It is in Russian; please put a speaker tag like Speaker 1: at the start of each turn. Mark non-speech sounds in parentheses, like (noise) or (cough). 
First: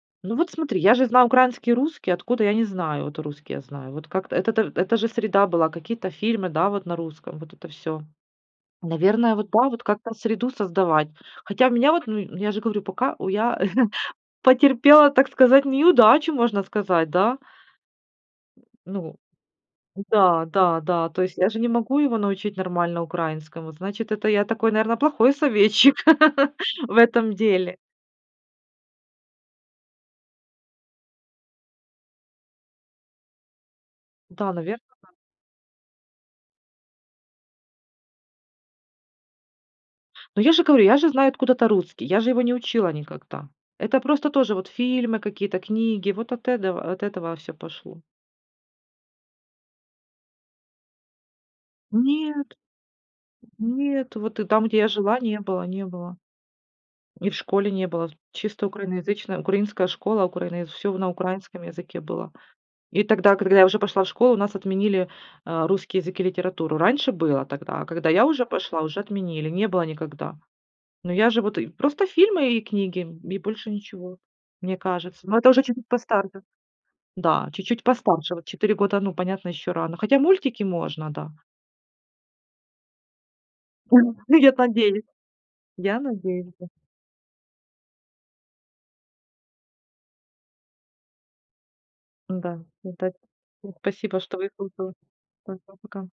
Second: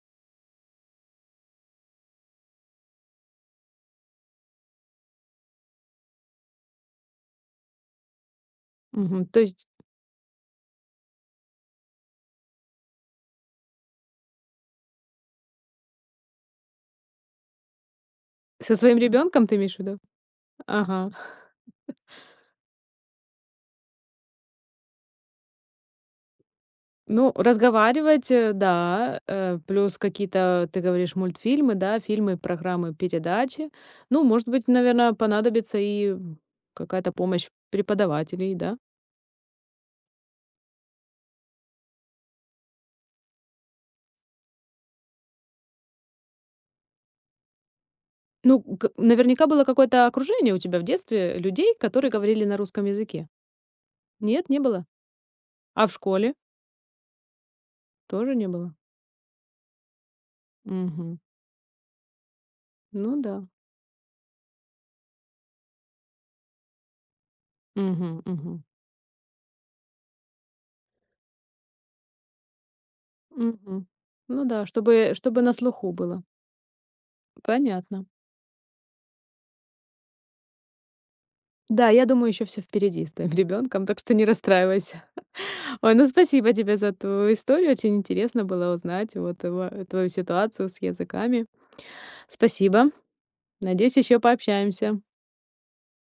Speaker 1: Ну, вот смотри, я же знаю украинский, русский, откуда, я не знаю, вот русский я знаю. Вот как-то это то это же среда была, какие-то фильмы, да, вот на русском, вот это всё.
Speaker 2: Мгм.
Speaker 1: Наверное,
Speaker 2: То
Speaker 1: вот
Speaker 2: есть
Speaker 1: да, вот как-то среду создавать. Хотя меня вот ну ну, я же говорю, пока у я (chuckles) потерпела, так сказать, неудачу, можно сказать, да.
Speaker 2: Со своим
Speaker 1: Ну
Speaker 2: ребёнком ты имеешь в виду?
Speaker 1: да, да, да.
Speaker 2: Ага.
Speaker 1: То есть я же не
Speaker 2: (laughs)
Speaker 1: могу его научить нормально украинскому. Вот, значит, это я такой, наверное, плохой советчик (laughs) в
Speaker 2: Ну,
Speaker 1: этом деле.
Speaker 2: разговаривать, э, да. Э, плюс какие-то, ты говоришь, мультфильмы, да, фильмы, программы, передачи. Ну, может
Speaker 1: Да,
Speaker 2: быть,
Speaker 1: наверно, на
Speaker 2: наверно, понадобится и, м, какая-то помощь преподавателей, да.
Speaker 1: Ну, я же говорю, я же знаю откуда-то русский, я же его не учила никогда. Это просто тоже вот фильмы какие-то, книги, вот от эдого от этого всё пошло.
Speaker 2: Ну, к наверняка было какое-то окружение у тебя в детстве, э, людей, которые говорили
Speaker 1: Нет.
Speaker 2: на русском языке.
Speaker 1: Нет, вот и
Speaker 2: Нет, не
Speaker 1: там, где
Speaker 2: было.
Speaker 1: я жила, не было, не
Speaker 2: А в
Speaker 1: было.
Speaker 2: школе?
Speaker 1: И в школе не было,
Speaker 2: Тоже не
Speaker 1: чисто
Speaker 2: было?
Speaker 1: украиноязычная, украинская школа, украинояз всё на
Speaker 2: Мгм.
Speaker 1: украинском языке было. И
Speaker 2: Ну
Speaker 1: тогда,
Speaker 2: да.
Speaker 1: когда я уже пошла в школу, у нас отменили, а, русский язык и литературу. Раньше было тогда. А когда
Speaker 2: Мгм,
Speaker 1: я уже
Speaker 2: мгм.
Speaker 1: пошла, уже отменили, не было никогда. Ну, я же вот и просто фильмы и книги, м, и больше
Speaker 2: Мгм.
Speaker 1: ничего,
Speaker 2: Ну да,
Speaker 1: мне
Speaker 2: чтобы
Speaker 1: кажется. Но
Speaker 2: чтобы
Speaker 1: это
Speaker 2: на
Speaker 1: уже чуть-чуть
Speaker 2: слуху было.
Speaker 1: постарше. Да, чуть-чуть
Speaker 2: Понятно.
Speaker 1: постарше. Вот 4 года, ну, понятно, ещё рано. Хотя мультики можно, да.
Speaker 2: Да, я думаю, ещё всё впереди с твоим ребёнком, так что
Speaker 1: (chuckles) Да.
Speaker 2: не
Speaker 1: Ну, я т надеюсь.
Speaker 2: расстраивайся. Ой,
Speaker 1: Я
Speaker 2: ну, спасибо
Speaker 1: надеюсь, да.
Speaker 2: тебе за твою историю. Очень интересно было узнать вот туа твою ситуацию с языками.
Speaker 1: Н-да,
Speaker 2: Спасибо.
Speaker 1: это те
Speaker 2: Надеюсь, ещё
Speaker 1: спасибо, что выслушала.
Speaker 2: пообщаемся.
Speaker 1: Пока-пока.